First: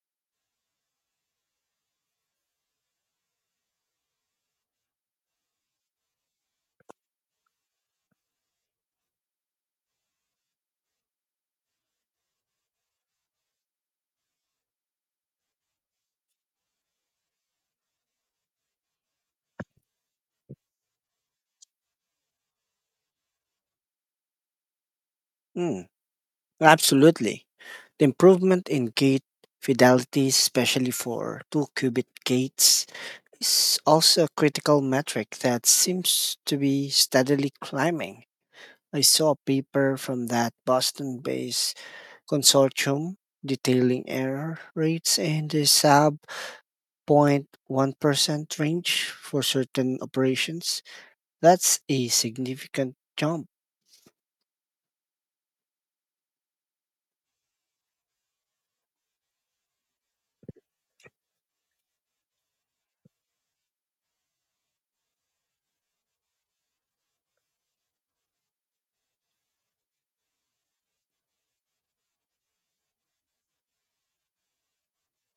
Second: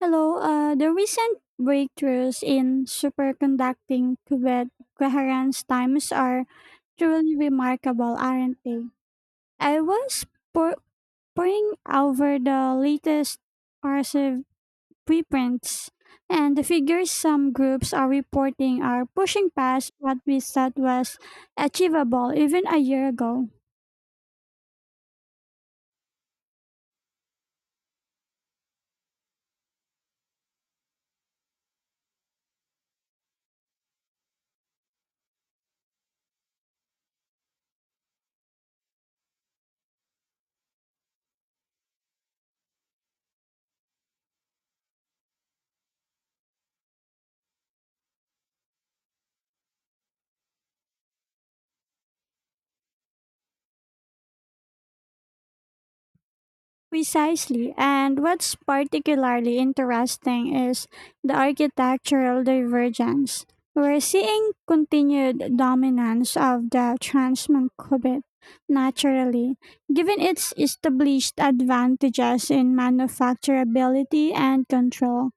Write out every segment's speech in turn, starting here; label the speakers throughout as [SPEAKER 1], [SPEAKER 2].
[SPEAKER 1] Hello, the recent breakthroughs in superconducting qubit coherence times are truly remarkable, aren't they? I was pour- pouring over the latest RSIV preprints, and the figures some groups are reporting are pushing past what we thought was achievable even a year ago.
[SPEAKER 2] Mm, absolutely. The improvement in gate fidelity, especially for two qubit gates, is also a critical metric that seems to be steadily climbing. I saw a paper from that Boston based consortium detailing error rates in the sub 0.1% range for certain operations. That's a significant jump.
[SPEAKER 1] Precisely. And what's particularly interesting is the architectural divergence. We're seeing continued dominance of the Trans-Mancubit naturally, given its established advantages in manufacturability and control.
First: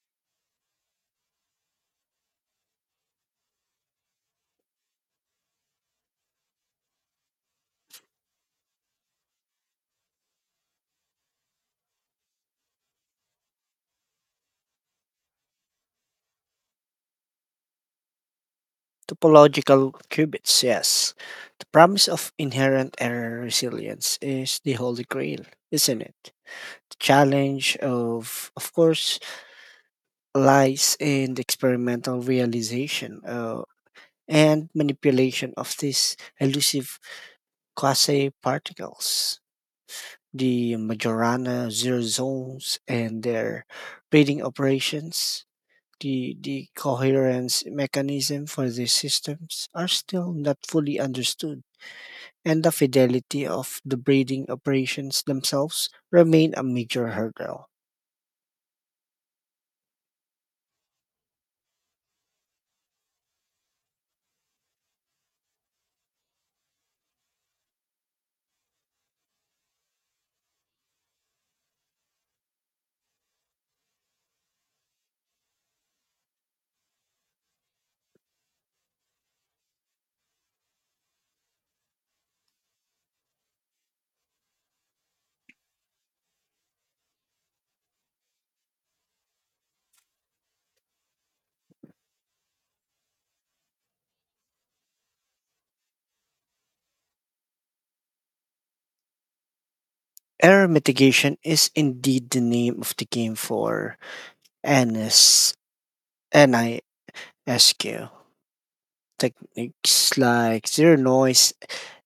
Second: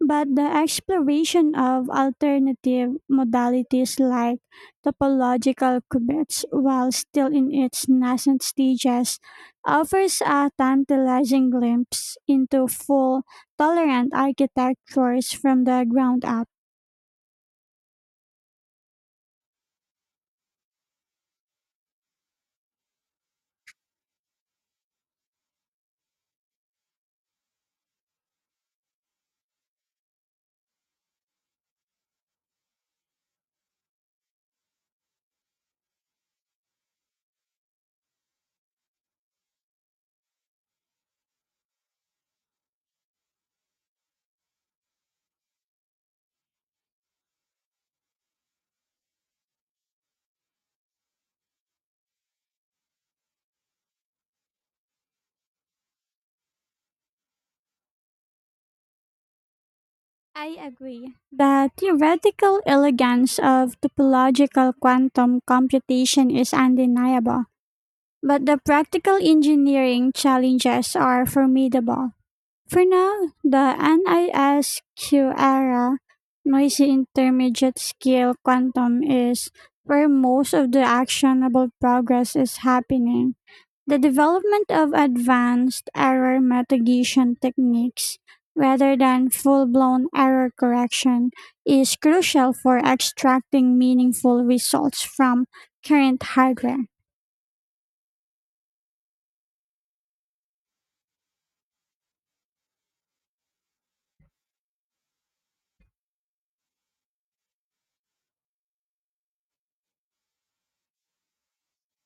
[SPEAKER 1] But the exploration of alternative modalities like topological qubits, while still in its nascent stages, offers a tantalizing glimpse into full tolerant architectures from the ground up.
[SPEAKER 2] Topological qubits, yes. The promise of inherent error resilience is the holy grail, isn't it? The challenge of course lies in the experimental realization and manipulation of these elusive quasi particles. The Majorana zero zones and their reading operations, the coherence mechanism for these systems are still not fully understood, and the fidelity of the breeding operations themselves remain a major hurdle.
[SPEAKER 1] I agree. The theoretical elegance of topological quantum computation is undeniable, but the practical engineering challenges are formidable. For now, the NISQ era, noisy intermediate scale quantum, is where most of the actionable progress is happening. The development of advanced error mitigation techniques rather than full blown error correction is crucial for extracting meaningful results from current hardware.
[SPEAKER 2] Error mitigation is indeed the name of the game for NS, NISQ. Techniques like zero noise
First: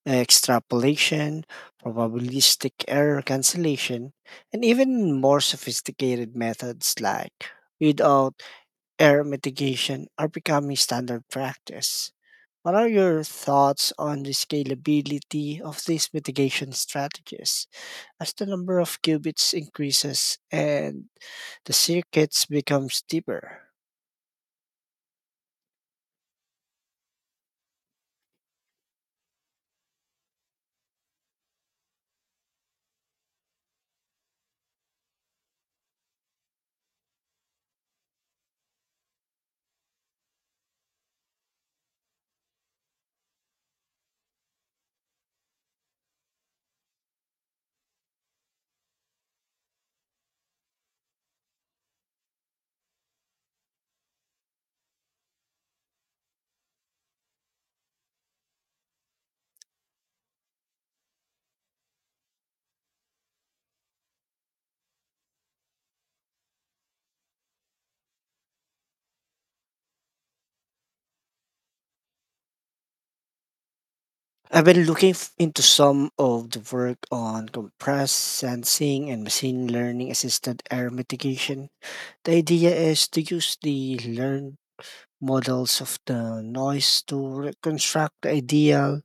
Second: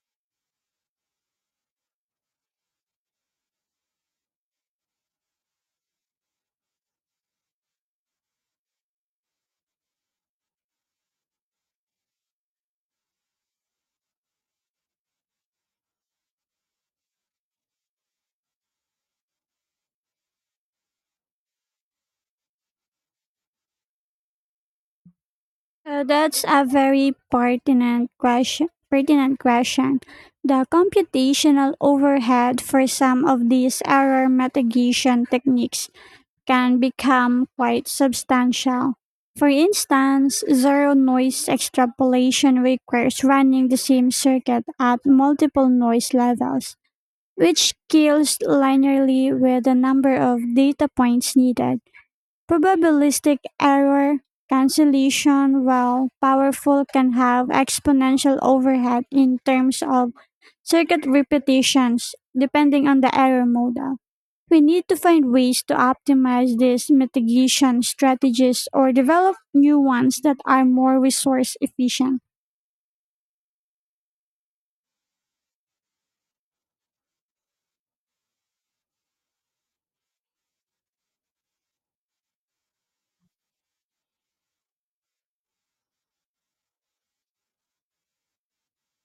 [SPEAKER 2] extrapolation, probabilistic error cancellation, and even more sophisticated methods like readout error mitigation are becoming standard practice. What are your thoughts on the scalability of these mitigation strategies? As the number of qubits increases and the circuits becomes deeper.
[SPEAKER 1] So that's a very pertinent question. The computational overhead for some of these error mitigation techniques can become quite substantial. For instance, zero noise extrapolation requires running the same circuit at multiple noise levels, which scales linearly with the number of data points needed. Probabilistic error cancellation, while powerful, can have exponential overhead in terms of circuit repetitions, depending on the error model. We need to find ways to optimize these mitigation strategies or develop new ones that are more resource efficient.
[SPEAKER 2] I've been into some of the work on compressed sensing and machine learning assisted error mitigation. The idea is to use the learned models of the noise to reconstruct the ideal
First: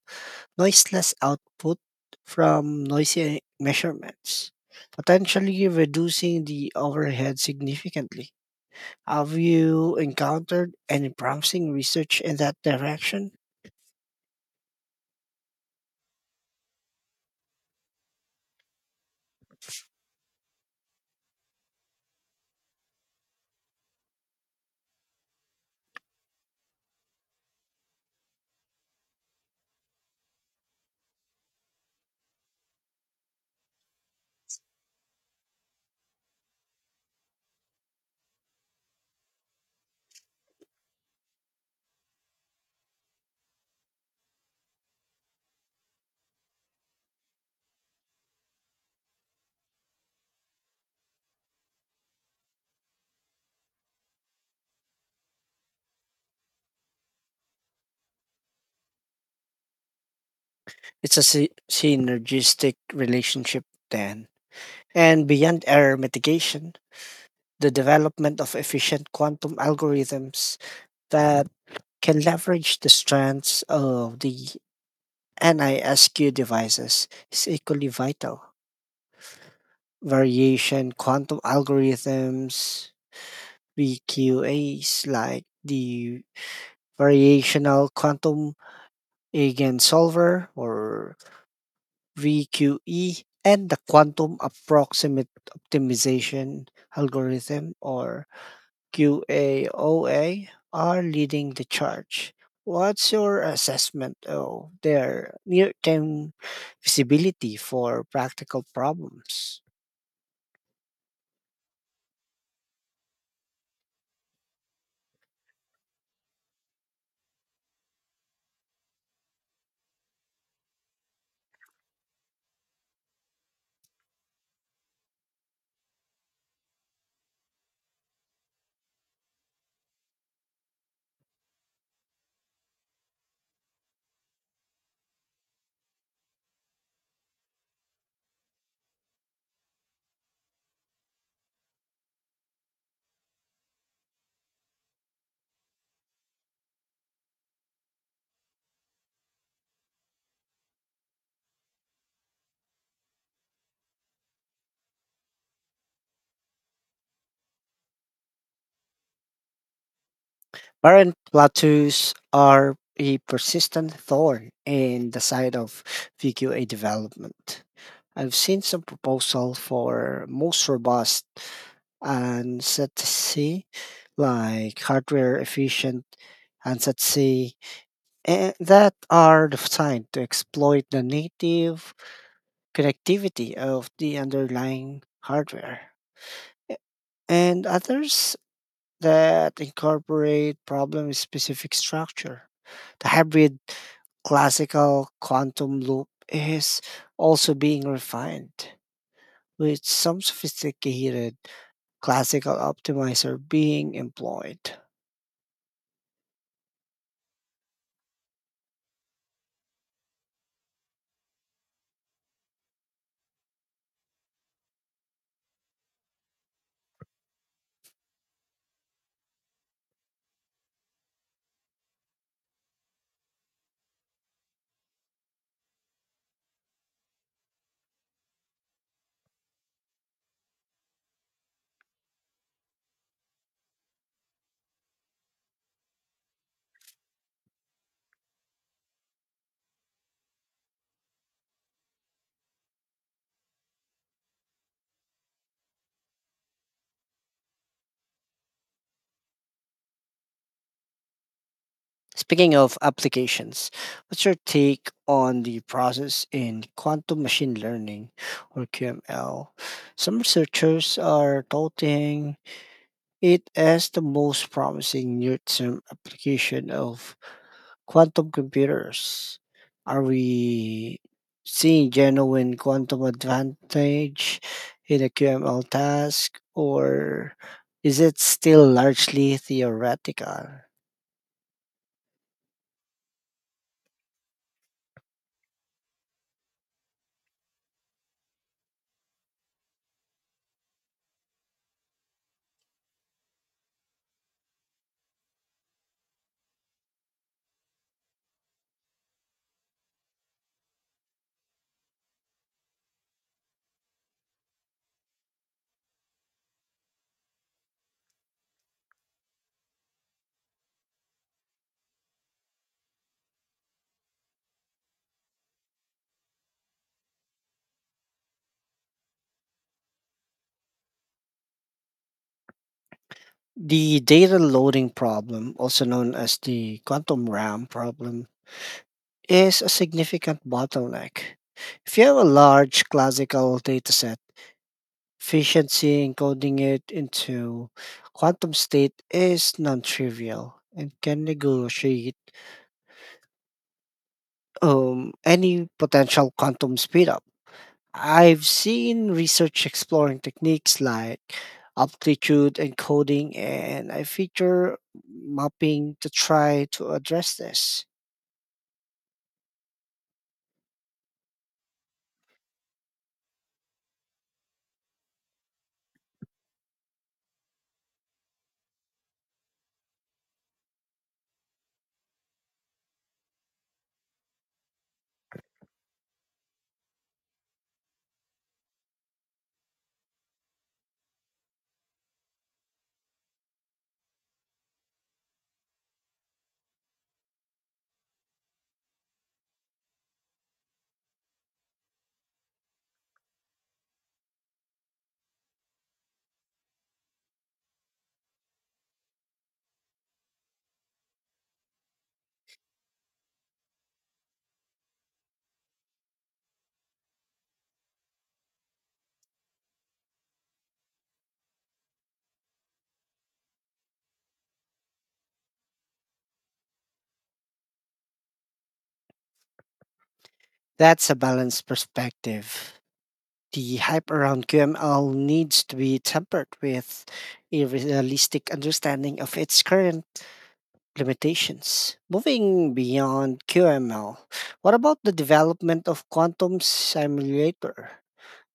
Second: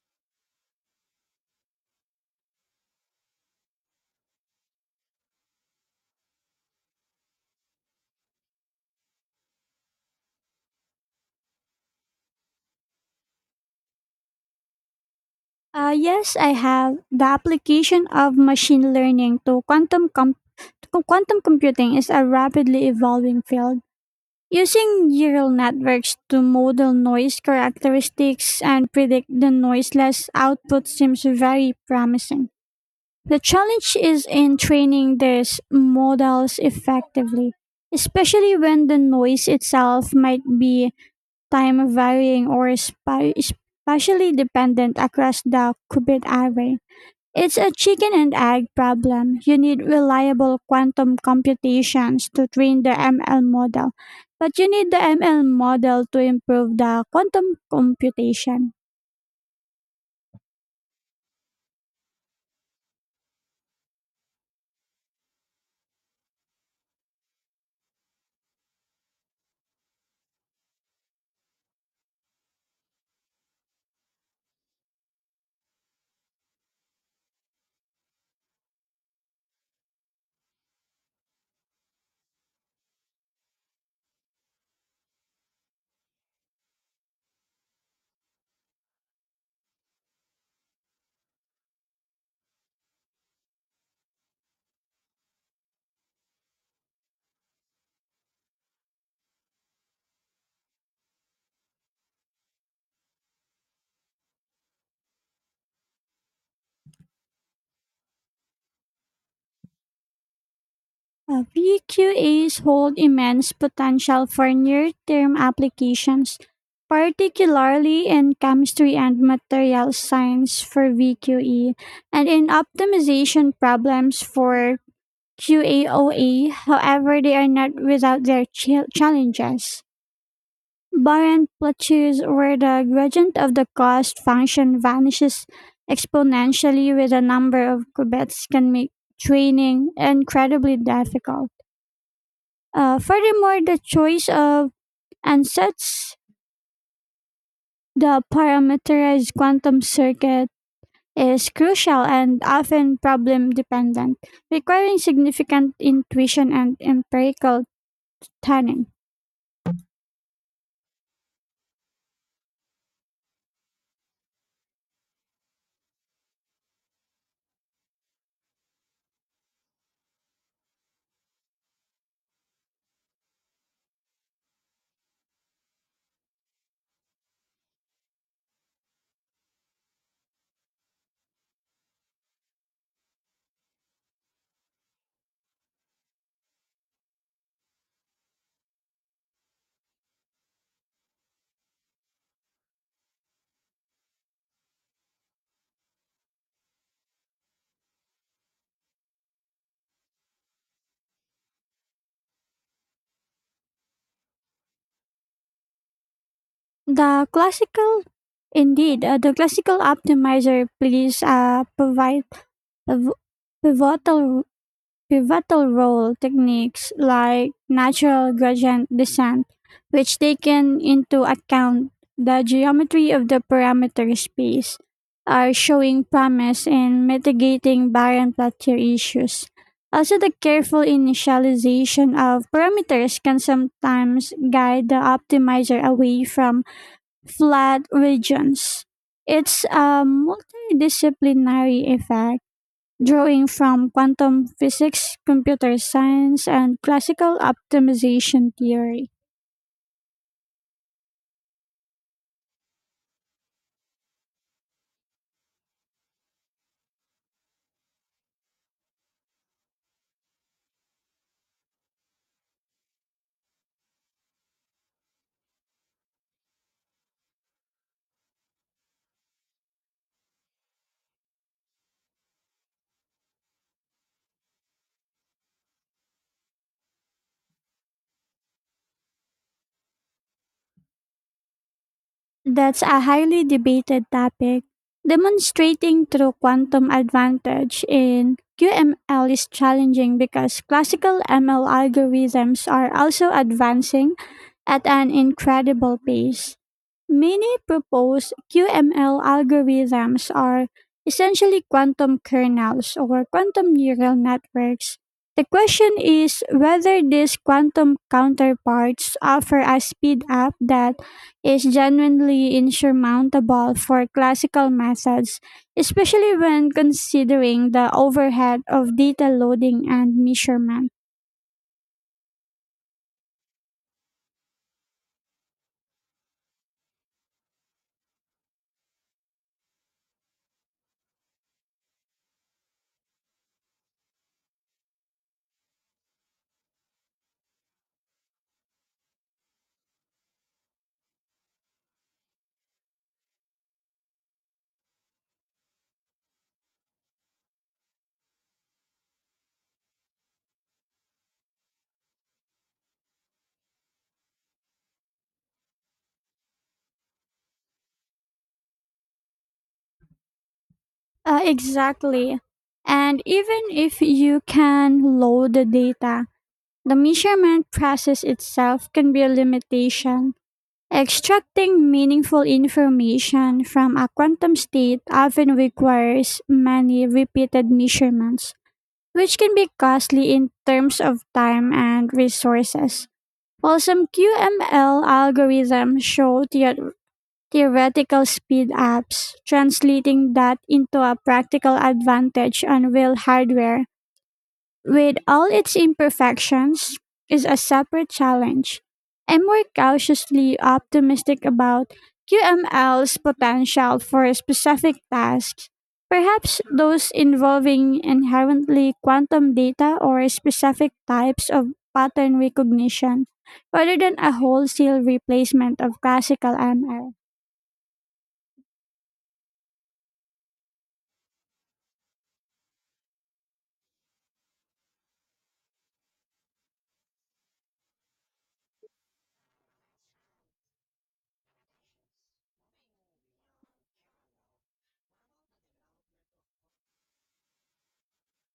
[SPEAKER 2] noiseless output from noisy measurements, potentially reducing the overhead significantly. Have you encountered any promising research in that direction?
[SPEAKER 1] Yes, I have. The application of machine learning to to quantum computing is a rapidly evolving field. Using neural networks to model noise characteristics and predict the noiseless output seems very promising. The challenge is in training these models effectively, especially when the noise itself might be time varying or spatially dependent across the qubit array. It's a chicken and egg problem. You need reliable quantum computations to train the ML model, but you need the ML model to improve the quantum computation.
[SPEAKER 2] It's a synergistic relationship, then. And beyond error mitigation, the development of efficient quantum algorithms that can leverage the strengths of the NISQ devices is equally vital. Variation quantum algorithms, VQAs, like the variational quantum eigensolver or VQE, and the quantum approximate optimization algorithm or QAOA are leading the charge. What's your assessment of their near term feasibility for practical problems?
[SPEAKER 1] VQAs hold immense potential for near term applications, particularly in chemistry and material science for VQE, and in optimization problems for QAOA. However, they are not without their challenges. Barren plateaus where the gradient of the cost function vanishes exponentially with a number of qubits can make training incredibly difficult. Furthermore, the choice of ansatz, the parameterized quantum circuit, is crucial and often problem dependent, requiring significant intuition and empirical tuning.
[SPEAKER 2] Parent plateaus are a persistent thorn in the side of VQA development. I've seen some proposal for most robust and set C, like hardware efficient and set C, and that are designed to exploit the native connectivity of the underlying hardware. And others that incorporate problem specific structure. The hybrid classical quantum loop is also being refined, with some sophisticated classical optimizer being employed.
[SPEAKER 1] The classical, the classical optimizer plays a provide a v- pivotal Pivotal role. Techniques like natural gradient descent, which take in into account the geometry of the parameter space, are showing promise in mitigating barren plateau issues. Also, the careful initialization of parameters can sometimes guide the optimizer away from flat regions. It's a multidisciplinary effect drawing from quantum physics, computer science, and classical optimization theory.
[SPEAKER 2] Speaking of applications, what's your take on the process in quantum machine learning or QML? Some researchers are touting it as the most promising near-term application of quantum computers. Are we seeing genuine quantum advantage in a QML task, or is it still largely theoretical?
[SPEAKER 1] That's a highly debated topic. Demonstrating true quantum advantage in QML is challenging because classical ML algorithms are also advancing at an incredible pace. Many proposed QML algorithms are essentially quantum kernels or quantum neural networks. The question is whether these quantum counterparts offer a speed up that is genuinely insurmountable for classical methods, especially when considering the overhead of data loading and measurement.
[SPEAKER 2] The data loading problem, also known as the quantum RAM problem, is a significant bottleneck. If you have a large classical dataset efficiency encoding it into quantum state is non-trivial and can negotiate any potential quantum speedup. I've seen research exploring techniques like amplitude encoding and I feature mapping to try to address this.
[SPEAKER 1] Exactly. And even if you can load the data, the measurement process itself can be a limitation. Extracting meaningful information from a quantum state often requires many repeated measurements, which can be costly in terms of time and resources. While some QML algorithms show theoretical speed ups, translating that into a practical advantage on real hardware with all its imperfections, is a separate challenge. I'm more cautiously optimistic about QML's potential for specific tasks, perhaps those involving inherently quantum data or specific types of pattern recognition, rather than a wholesale replacement of classical ML.
[SPEAKER 2] That's a balanced perspective. The hype around QML needs to be tempered with a realistic understanding of its current limitations. Moving beyond QML, what about the development of quantum simulator?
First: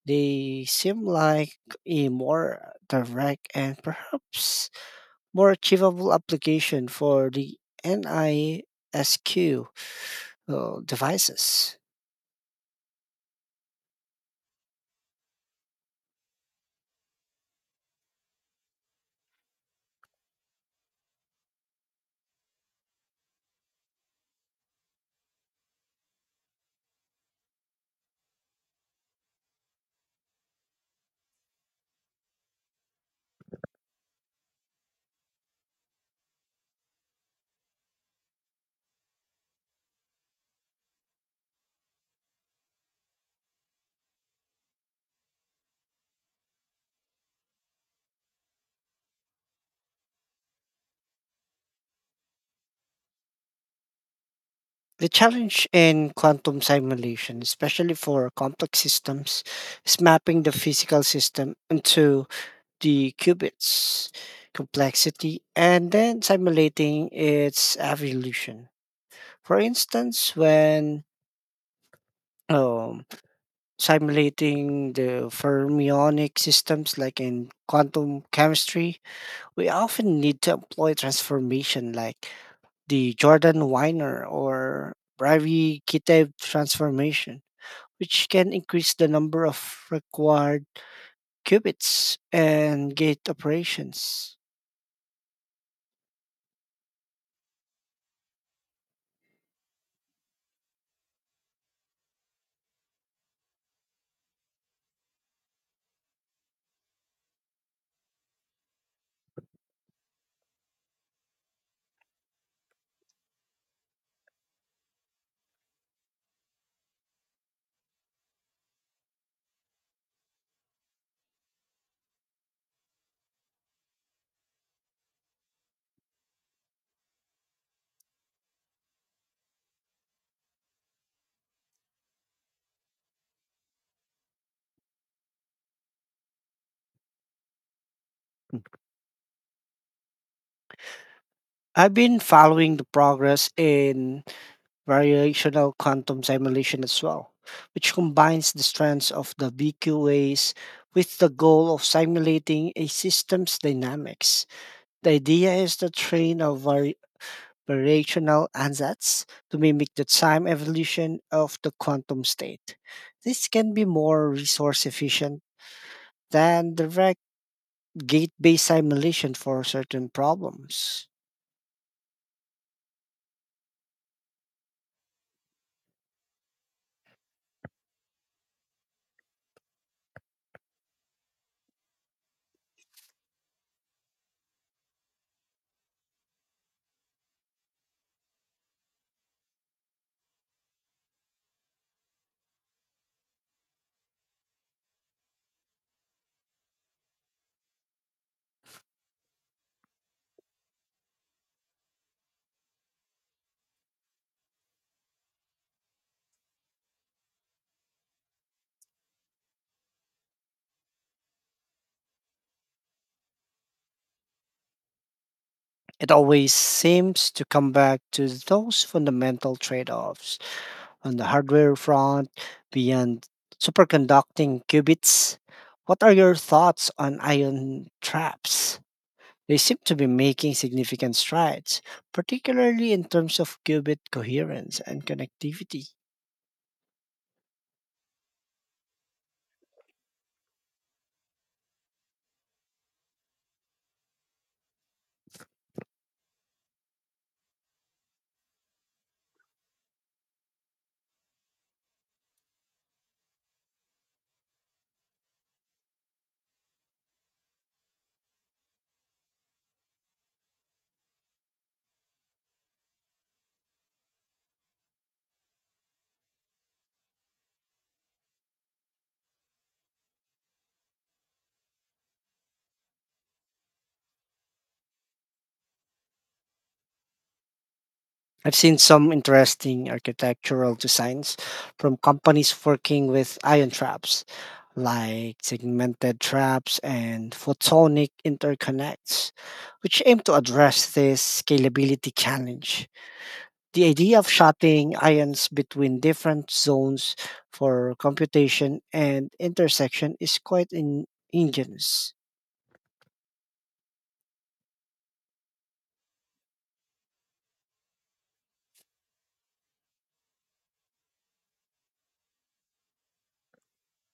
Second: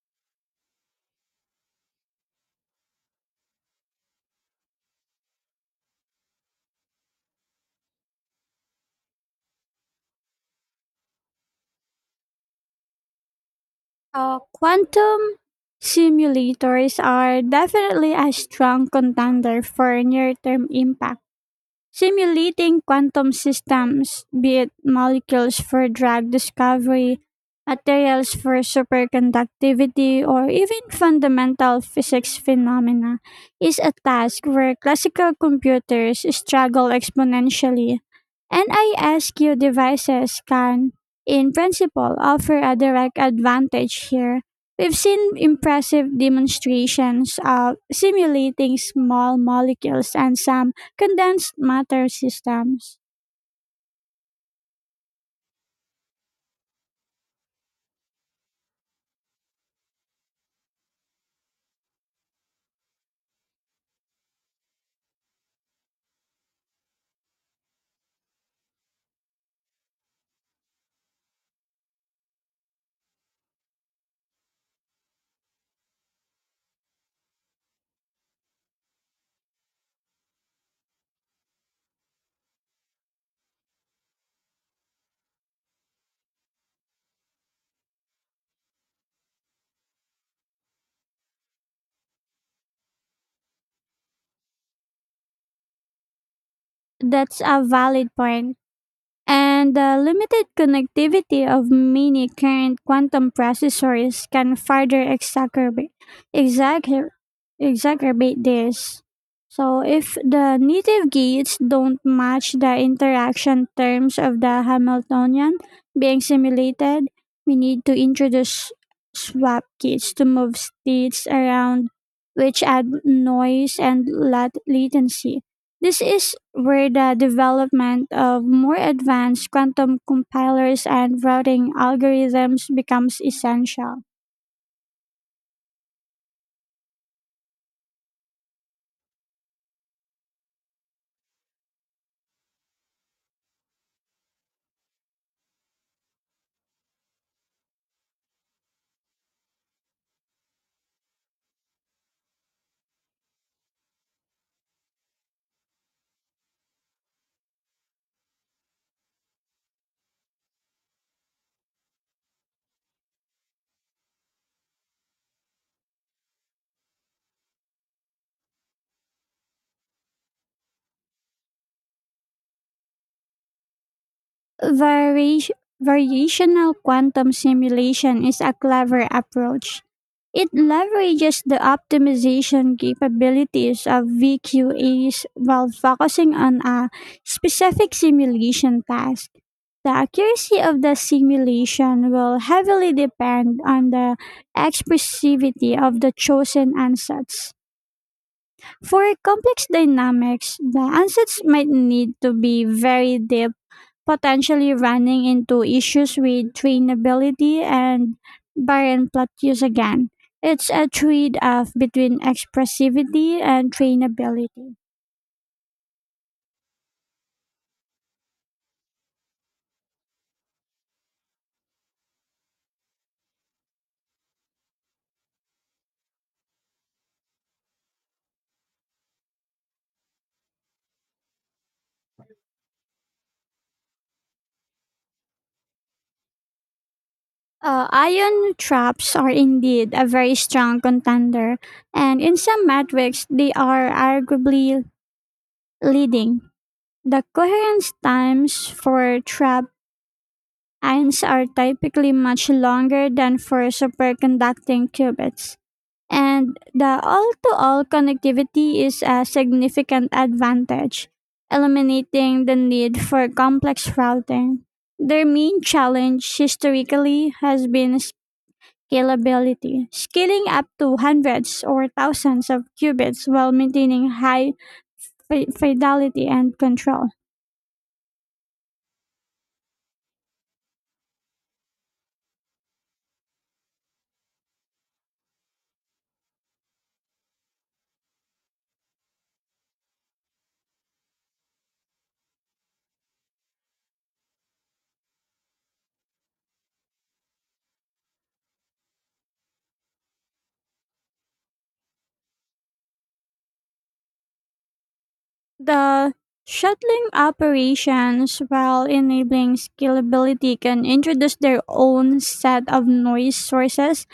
[SPEAKER 2] They seem like a more direct and perhaps more achievable application for the NISQ devices.
[SPEAKER 1] Quantum simulators are definitely a strong contender for near term impact. Simulating quantum systems, be it molecules for drug discovery, materials for superconductivity, or even fundamental physics phenomena, is a task where classical computers struggle exponentially. NISQ devices can, in principle, offer a direct advantage here. We've seen impressive demonstrations of simulating small molecules and some condensed matter systems.
[SPEAKER 2] The challenge in quantum simulation, especially for complex systems, is mapping the physical system into the qubits complexity and then simulating its evolution. For instance, when um, simulating the fermionic systems like in quantum chemistry, we often need to employ transformation like the Jordan Weiner or Brevi Kitev transformation, which can increase the number of required qubits and gate operations.
[SPEAKER 1] That's a valid point. And the limited connectivity of many current quantum processors can further exacer- exacerbate this. So, if the native gates don't match the interaction terms of the Hamiltonian being simulated, we need to introduce swap gates to move states around, which add noise and latency. This is where the development of more advanced quantum compilers and routing algorithms becomes essential.
[SPEAKER 2] Hmm. I've been following the progress in variational quantum simulation as well, which combines the strengths of the BQAs with the goal of simulating a system's dynamics. The idea is to train a operational ansatz to mimic the time evolution of the quantum state. This can be more resource efficient than direct gate based simulation for certain problems.
[SPEAKER 1] Vari- variational quantum simulation is a clever approach. It leverages the optimization capabilities of VQAs while focusing on a specific simulation task. The accuracy of the simulation will heavily depend on the expressivity of the chosen ansatz. For complex dynamics, the ansatz might need to be very deep, potentially running into issues with trainability and barren plot use again. It's a trade off between expressivity and trainability.
[SPEAKER 2] It always seems to come back to those fundamental trade offs. On the hardware front, beyond superconducting qubits, what are your thoughts on ion traps? They seem to be making significant strides, particularly in terms of qubit coherence and connectivity.
[SPEAKER 1] Ion traps are indeed a very strong contender, and in some metrics, they are arguably leading. The coherence times for trap ions are typically much longer than for superconducting qubits, and the all to all connectivity is a significant advantage, eliminating the need for complex routing. Their main challenge historically has been scalability, scaling up to hundreds or thousands of qubits while maintaining high fidelity and control.
[SPEAKER 2] I've seen some interesting architectural designs from companies working with ion traps, like segmented traps and photonic interconnects, which aim to address this scalability challenge. The idea of shutting ions between different zones for computation and intersection is quite ingenious.
[SPEAKER 1] The shuttling operations while enabling scalability can introduce their own set of noise sources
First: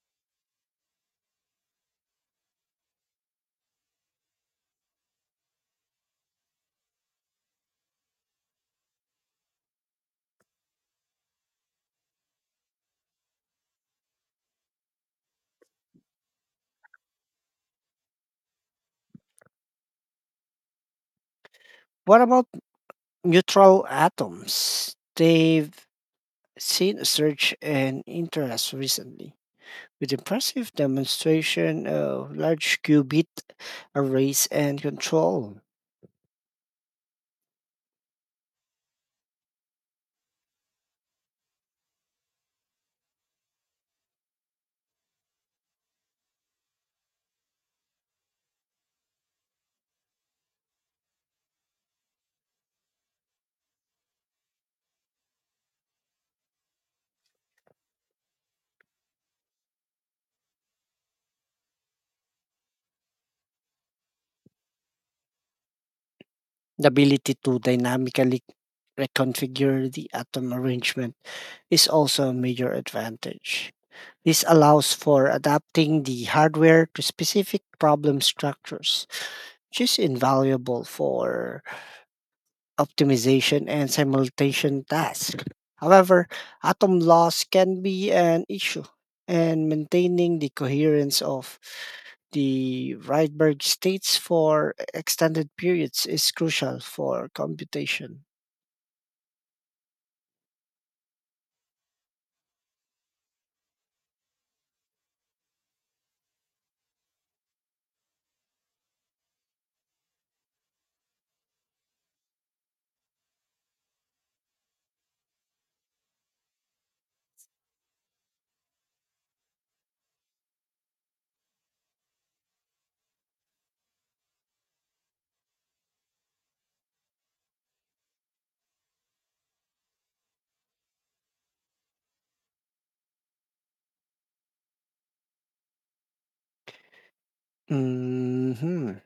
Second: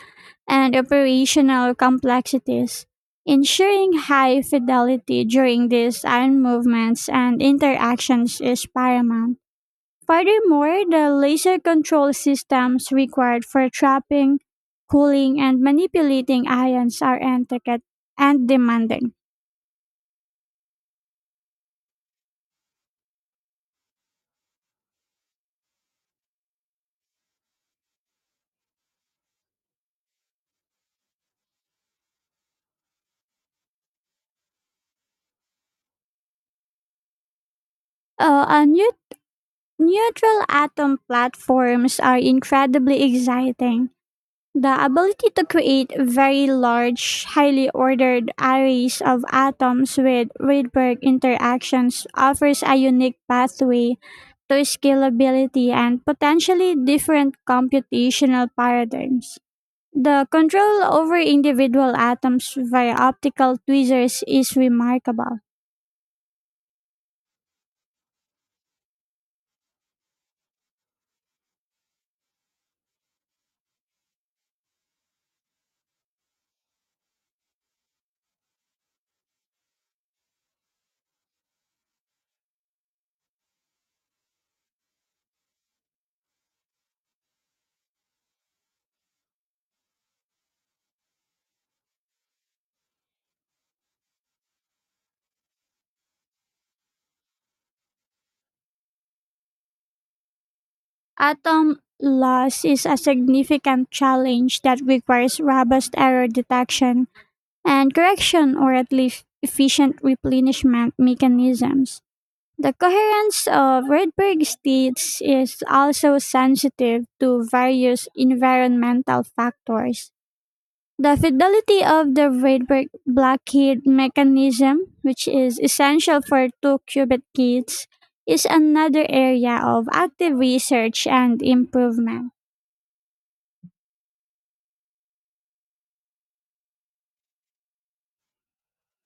[SPEAKER 1] and operational complexities. Ensuring high fidelity during these iron movements and interactions is paramount. Furthermore, the laser control systems required for trapping, cooling, and manipulating ions are intricate and demanding.
[SPEAKER 2] What about neutral atoms? They've seen a surge in interest recently, with impressive demonstration of large qubit arrays and control.
[SPEAKER 1] Uh, a neu- neutral atom platforms are incredibly exciting. The ability to create very large, highly ordered arrays of atoms with Rydberg interactions offers a unique pathway to scalability and potentially different computational paradigms. The control over individual atoms via optical tweezers is remarkable.
[SPEAKER 2] The ability to dynamically reconfigure the atom arrangement is also a major advantage. This allows for adapting the hardware to specific problem structures, which is invaluable for optimization and simulation tasks. However, atom loss can be an issue, and maintaining the coherence of the Rydberg states for extended periods is crucial for computation.
[SPEAKER 1] Atom loss is a significant challenge that requires robust error detection and correction, or at least efficient replenishment mechanisms. The coherence of Rydberg states is also sensitive to various environmental factors. The fidelity of the Rydberg blockade mechanism, which is essential for two qubit gates, is another area of active research and improvement.
[SPEAKER 2] Mhm.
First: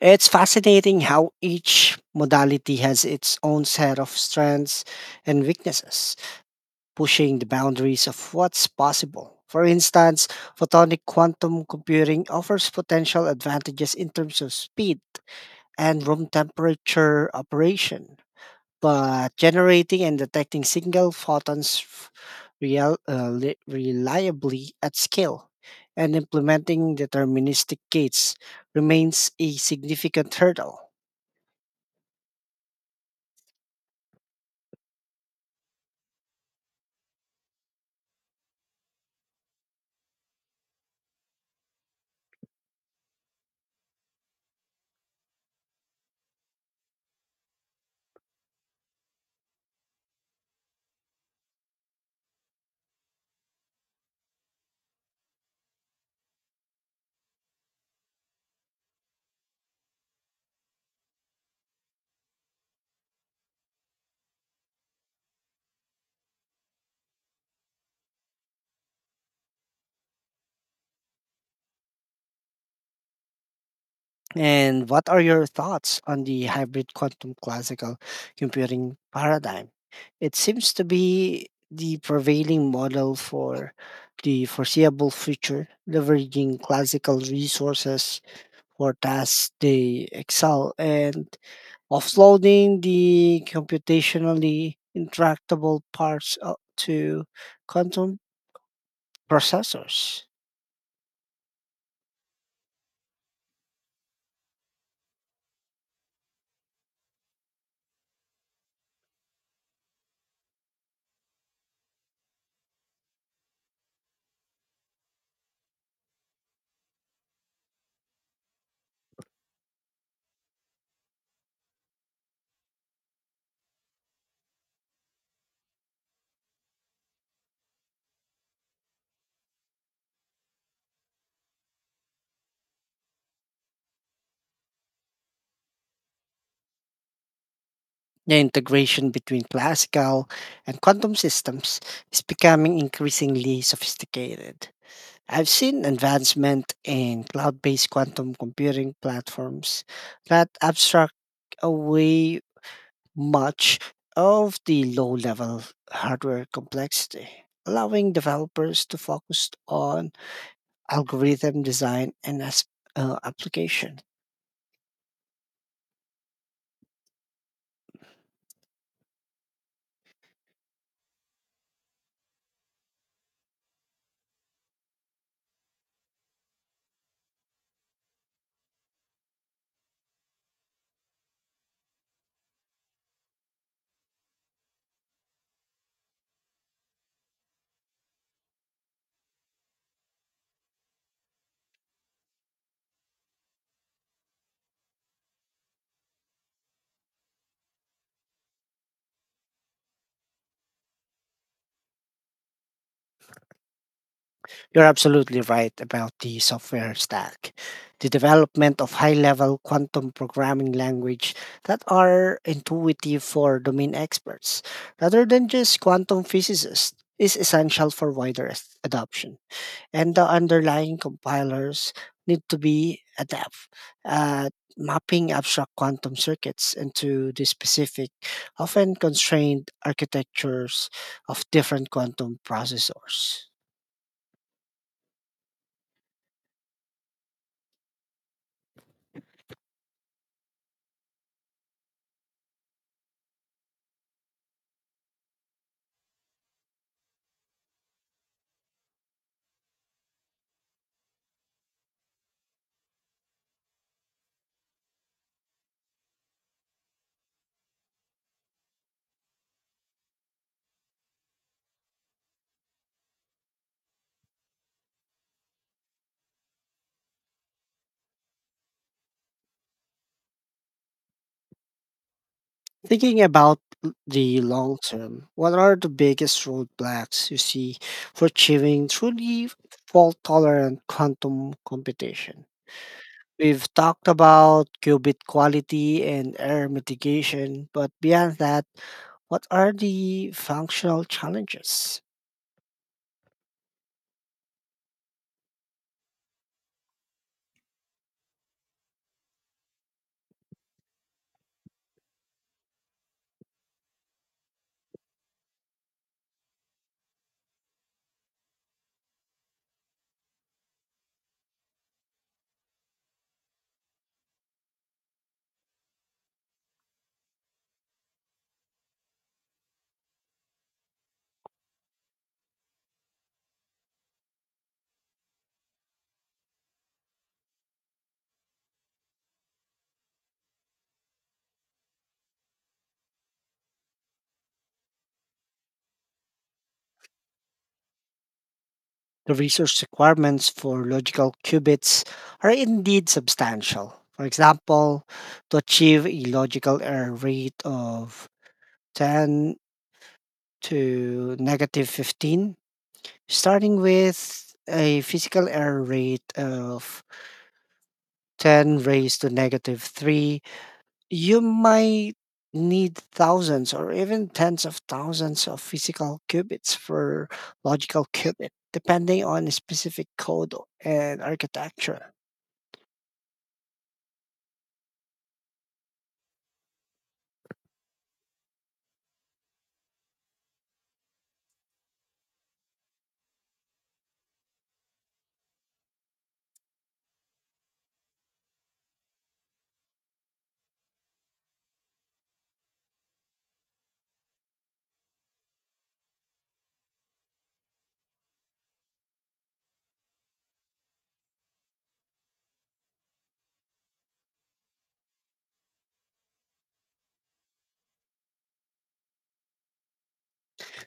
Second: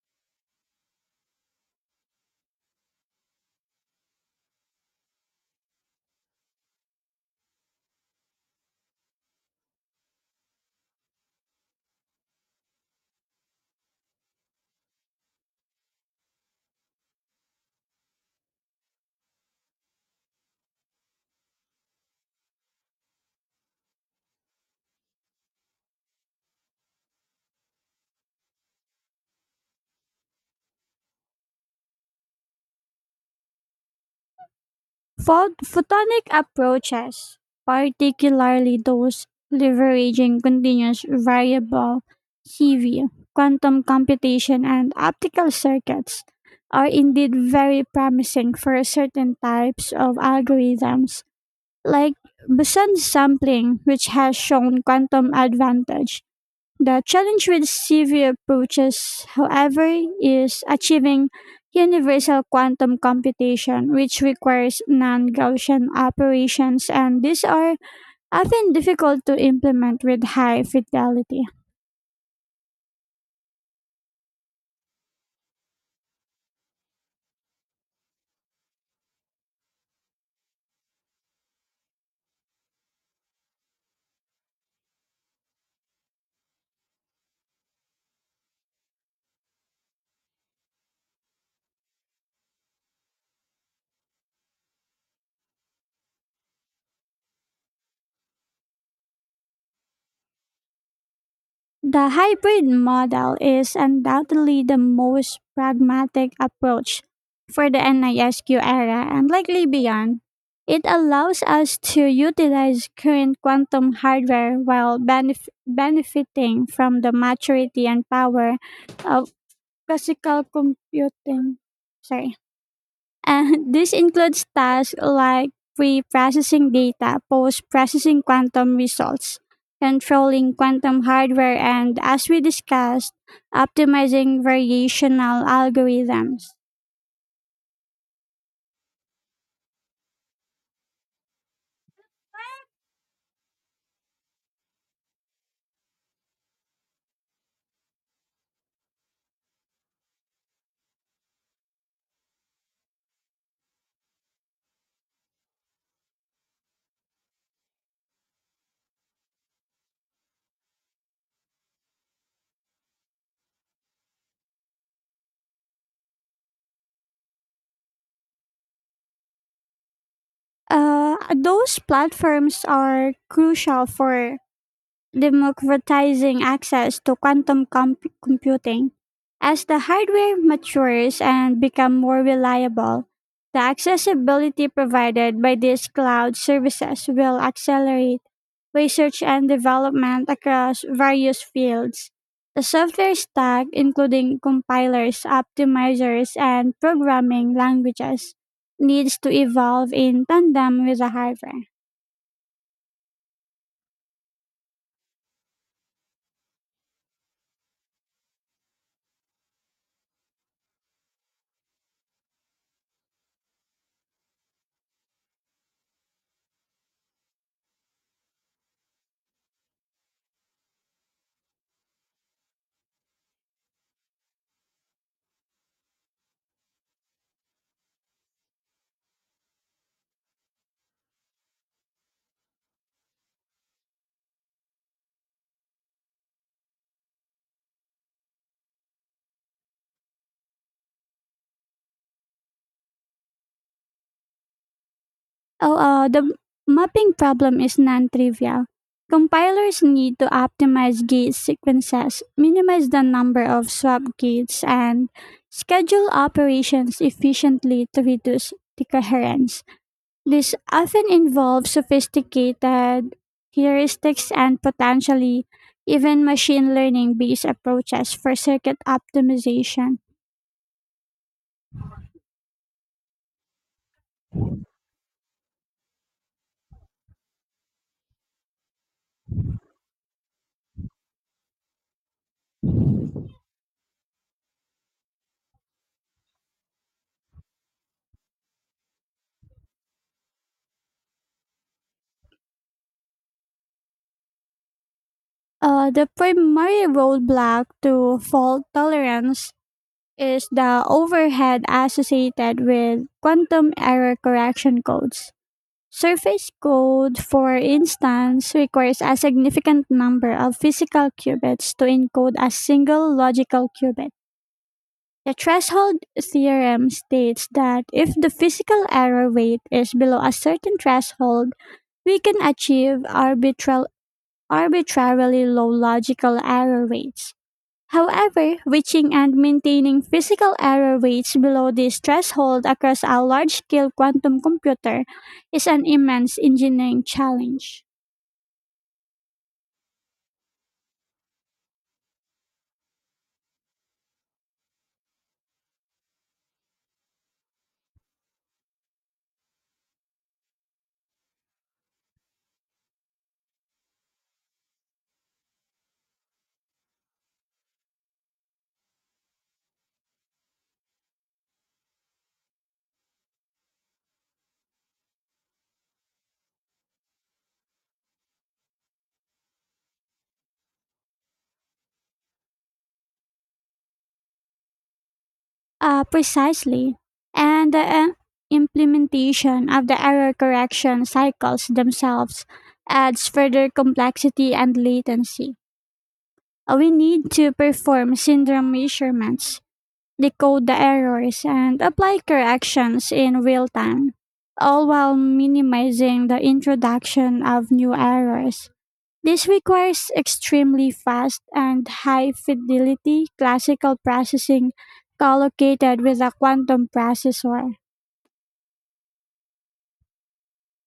[SPEAKER 2] It's fascinating how each modality has its own set of strengths and weaknesses, pushing the boundaries of what's possible. For instance, photonic quantum computing offers potential advantages in terms of speed and room temperature operation, but generating and detecting single photons reliably at scale and implementing deterministic gates remains a significant hurdle.
[SPEAKER 1] Photonic approaches, particularly those leveraging continuous variable CV, quantum computation, and optical circuits, are indeed very promising for certain types of algorithms like Besant's sampling, which has shown quantum advantage. The challenge with CV approaches, however, is achieving universal quantum computation, which requires non Gaussian operations, and these are often difficult to implement with high fidelity.
[SPEAKER 2] And what are your thoughts on the hybrid quantum classical computing paradigm? It seems to be the prevailing model for the foreseeable future, leveraging classical resources for tasks they excel and offloading the computationally intractable parts to quantum processors.
[SPEAKER 1] The hybrid model is undoubtedly the most pragmatic approach for the NISQ era and likely beyond. It allows us to utilize current quantum hardware while benefiting from the maturity and power of classical computing. Sorry. And this includes tasks like pre processing data, post processing quantum results, controlling quantum hardware, and as we discussed, optimizing variational algorithms.
[SPEAKER 2] The integration between classical and quantum systems is becoming increasingly sophisticated. I've seen advancement in cloud based quantum computing platforms that abstract away much of the low level hardware complexity, allowing developers to focus on algorithm design and application.
[SPEAKER 1] Those platforms are crucial for democratizing access to quantum computing. As the hardware matures and become more reliable, the accessibility provided by these cloud services will accelerate research and development across various fields. The software stack, including compilers, optimizers, and programming languages, needs to evolve in tandem with the hardware.
[SPEAKER 2] You're absolutely right about the software stack. The development of high level quantum programming language that are intuitive for domain experts rather than just quantum physicists is essential for wider adoption. And the underlying compilers need to be adept at mapping abstract quantum circuits into the specific, often constrained architectures of different quantum processors.
[SPEAKER 1] Oh, the mapping problem is non-trivial. Compilers need to optimize gate sequences, minimize the number of swap gates, and schedule operations efficiently to reduce decoherence. This often involves sophisticated heuristics and potentially even machine learning-based approaches for circuit optimization.
[SPEAKER 2] Thinking about the long term, what are the biggest roadblocks you see for achieving truly fault tolerant quantum computation? We've talked about qubit quality and error mitigation, but beyond that, what are the functional challenges?
[SPEAKER 1] The primary roadblock to fault tolerance is the overhead associated with quantum error correction codes. Surface code, for instance, requires a significant number of physical qubits to encode a single logical qubit. The threshold theorem states that if the physical error weight is below a certain threshold, we can achieve arbitrarily low logical error rates. However, reaching and maintaining physical error rates below this threshold across a large-scale quantum computer is an immense engineering challenge.
[SPEAKER 2] The resource requirements for logical qubits are indeed substantial. For example, to achieve a logical error rate of 10 to negative 15, starting with a physical error rate of 10 raised to negative 3, you might need thousands or even tens of thousands of physical qubits for logical qubit, depending on a specific code and architecture.
[SPEAKER 1] Precisely. And the implementation of the error correction cycles themselves adds further complexity and latency. We need to perform syndrome measurements, decode the errors, and apply corrections in real time, all while minimizing the introduction of new errors. This requires extremely fast and high fidelity classical processing collocated with a quantum processor.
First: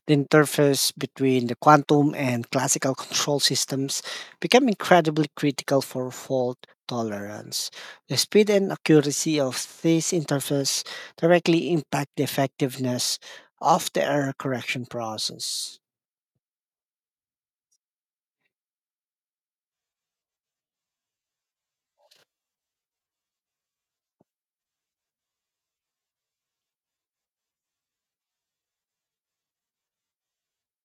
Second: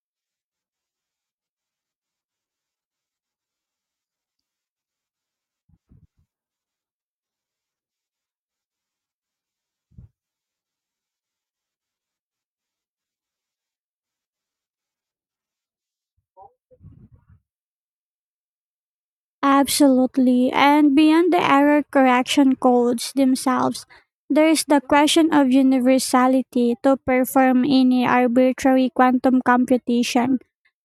[SPEAKER 2] The interface between the quantum and classical control systems became incredibly critical for fault tolerance. The speed and accuracy of this interface directly impact the effectiveness of the error correction process.
[SPEAKER 1] Absolutely. And beyond the error correction codes themselves, there is the question of universality to perform any arbitrary quantum computation.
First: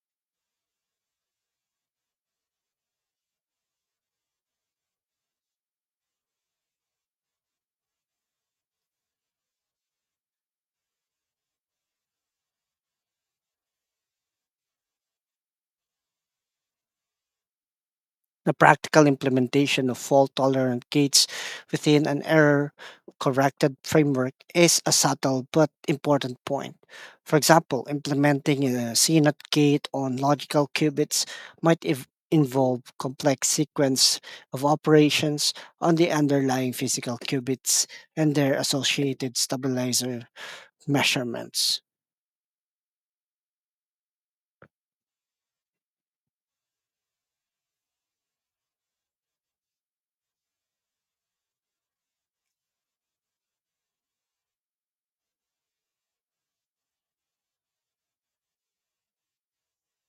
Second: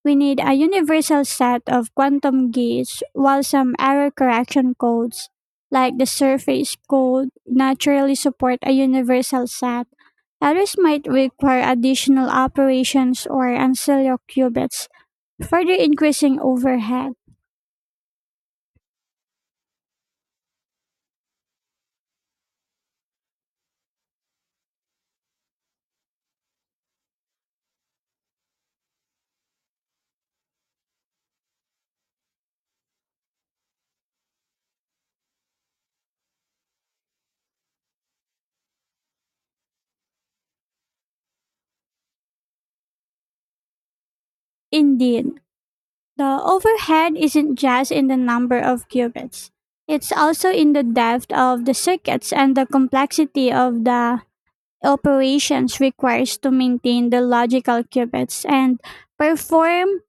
[SPEAKER 1] We need a universal set of quantum gates, while some error correction codes, like the surface code, naturally support a universal set. Others might require additional operations or ancillary qubits, further increasing overhead.
[SPEAKER 2] The practical implementation of fault tolerant gates within an error corrected framework is a subtle but important point. For example, implementing a CNUT gate on logical qubits involve complex sequence of operations on the underlying physical qubits and their associated stabilizer measurements.
[SPEAKER 1] Indeed, the overhead isn't just in the number of qubits. It's also in the depth of the circuits and the complexity of the operations requires to maintain the logical qubits and perform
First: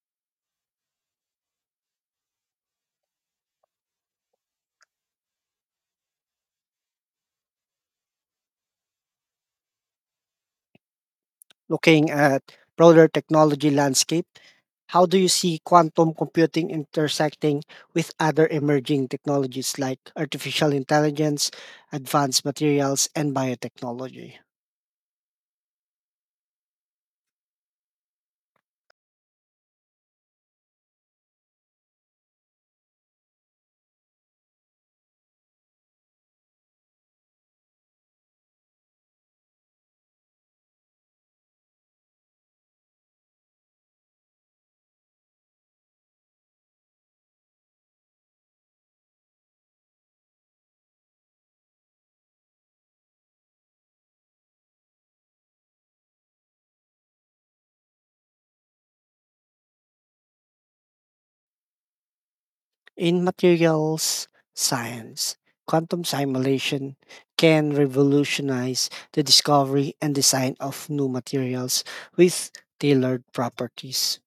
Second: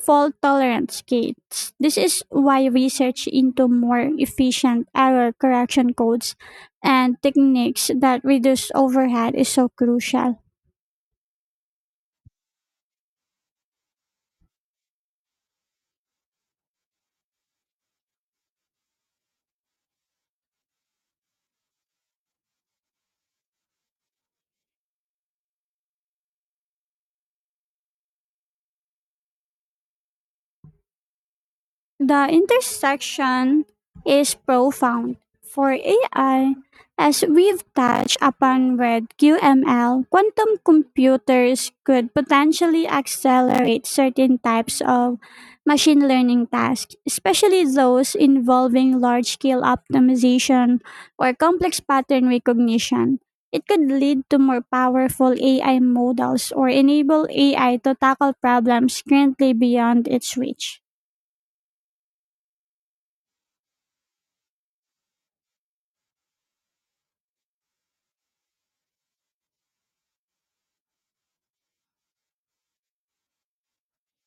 [SPEAKER 1] fault tolerance gates. This is why research into more efficient error correction codes and techniques that reduce overhead is so crucial.
[SPEAKER 2] Looking at broader technology landscape, how do you see quantum computing intersecting with other emerging technologies like artificial intelligence, advanced materials, and biotechnology?
[SPEAKER 1] The intersection is profound. For AI, as we've touched upon with QML, quantum computers could potentially accelerate certain types of machine learning tasks, especially those involving large scale optimization or complex pattern recognition. It could lead to more powerful AI models or enable AI to tackle problems currently beyond its reach.
[SPEAKER 2] In materials science, quantum simulation can revolutionize the discovery and design of new materials with tailored properties.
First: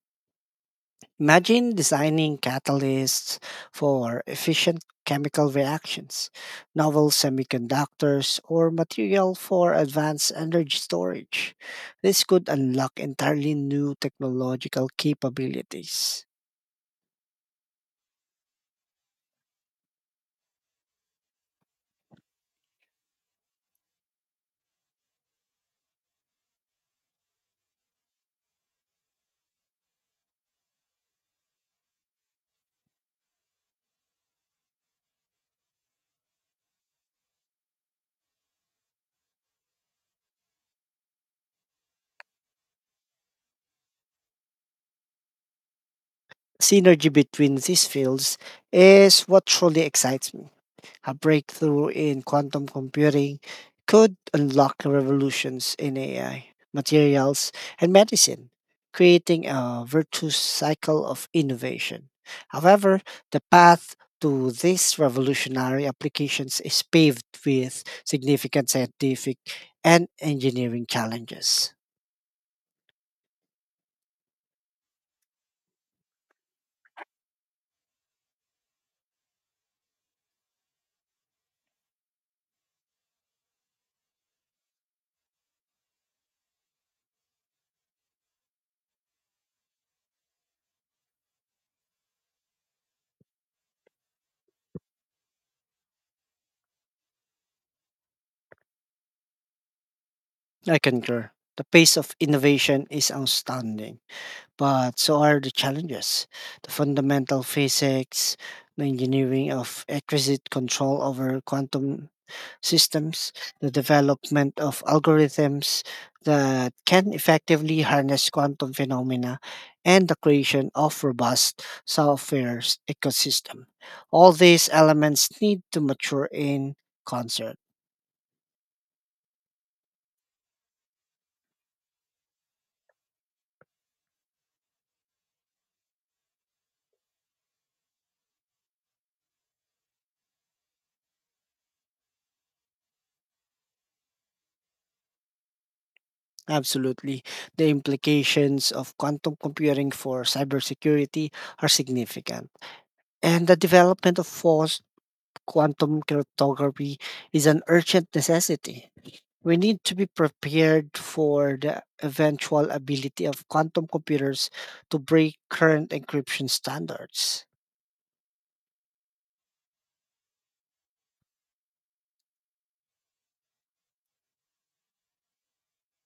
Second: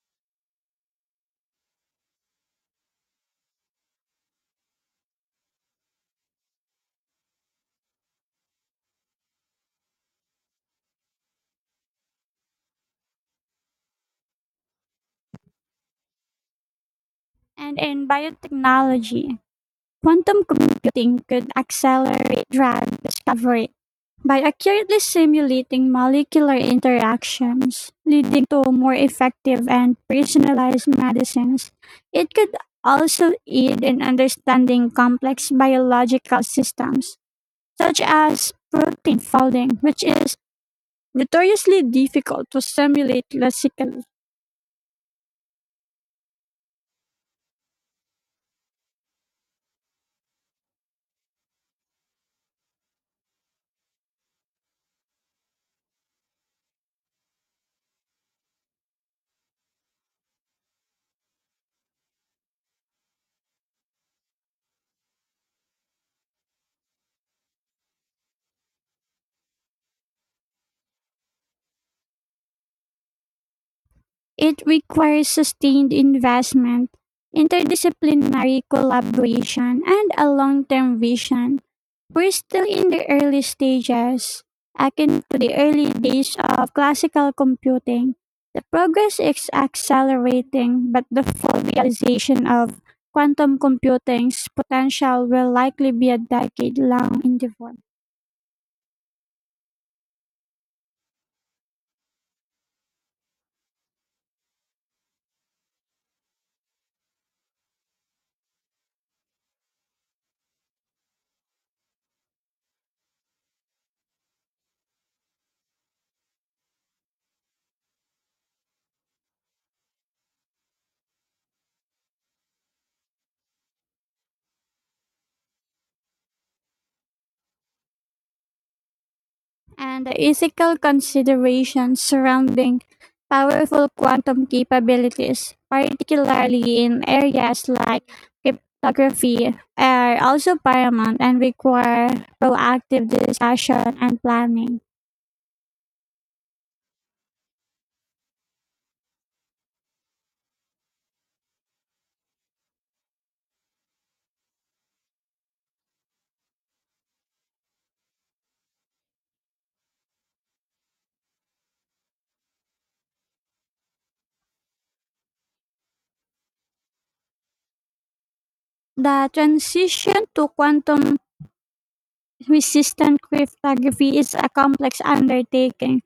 [SPEAKER 2] Imagine designing catalysts for efficient chemical reactions, novel semiconductors, or material for advanced energy storage. This could unlock entirely new technological capabilities.
[SPEAKER 1] And in biotechnology, quantum computing could accelerate drug discovery by accurately simulating molecular interactions, leading to more effective and personalized medicines. It could also aid in understanding complex biological systems, such as protein folding, which is notoriously difficult to simulate classically.
[SPEAKER 2] Synergy between these fields is what truly excites me. A breakthrough in quantum computing could unlock revolutions in AI, materials, and medicine, creating a virtuous cycle of innovation. However, the path to these revolutionary applications is paved with significant scientific and engineering challenges.
[SPEAKER 1] It requires sustained investment, interdisciplinary collaboration, and a long term vision. We're still in the early stages, akin to the early days of classical computing. The progress is accelerating, but the full realization of quantum computing's potential will likely be a decade long endeavor.
[SPEAKER 2] I concur. The pace of innovation is astounding, but so are the challenges: the fundamental physics, the engineering of exquisite control over quantum systems, the development of algorithms that can effectively harness quantum phenomena, and the creation of robust ecosystem. All these elements need to mature in concert.
[SPEAKER 1] And the ethical considerations surrounding powerful quantum capabilities, particularly in areas like cryptography, are also paramount and require proactive discussion and planning.
[SPEAKER 2] Absolutely. The implications of quantum computing for cybersecurity are significant. And the development of forced quantum cryptography is an urgent necessity. We need to be prepared for the eventual ability of quantum computers to break current encryption standards.
[SPEAKER 1] The transition to quantum resistant cryptography is a complex undertaking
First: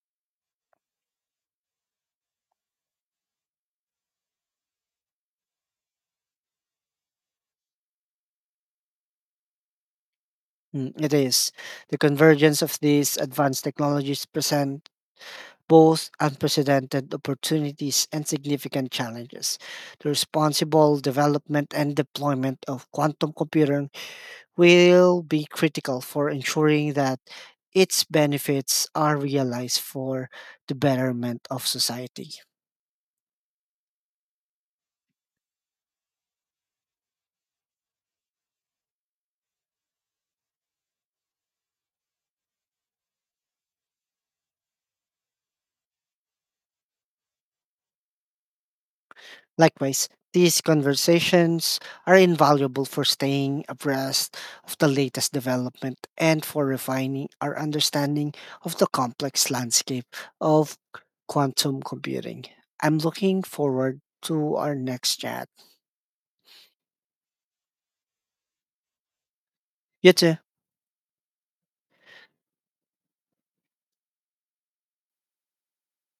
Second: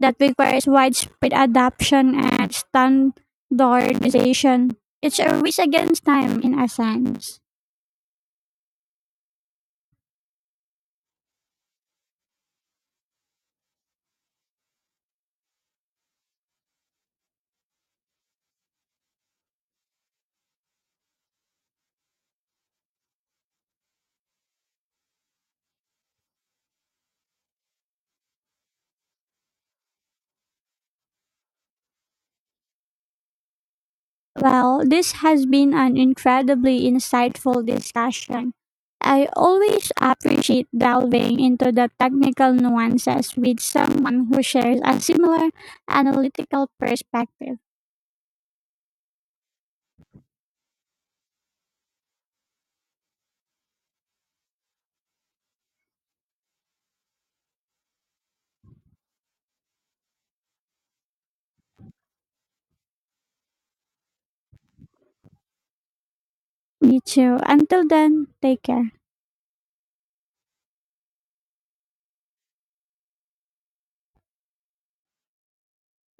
[SPEAKER 1] that requires widespread adoption and standardization. It's a race against time in a sense.
[SPEAKER 2] Mm, it is. The convergence of these advanced technologies present both unprecedented opportunities and significant challenges. The responsible development and deployment of quantum computing will be critical for ensuring that its benefits are realized for the betterment of society.
[SPEAKER 1] Well, this has been an incredibly insightful discussion. I always appreciate delving into the technical nuances with someone who shares a similar analytical perspective.
[SPEAKER 2] Likewise, these conversations are invaluable for staying abreast of the latest development and for refining our understanding of the complex landscape of quantum computing. I'm looking forward to our next chat.
[SPEAKER 1] Me too. Until then, take care.
[SPEAKER 2] You too.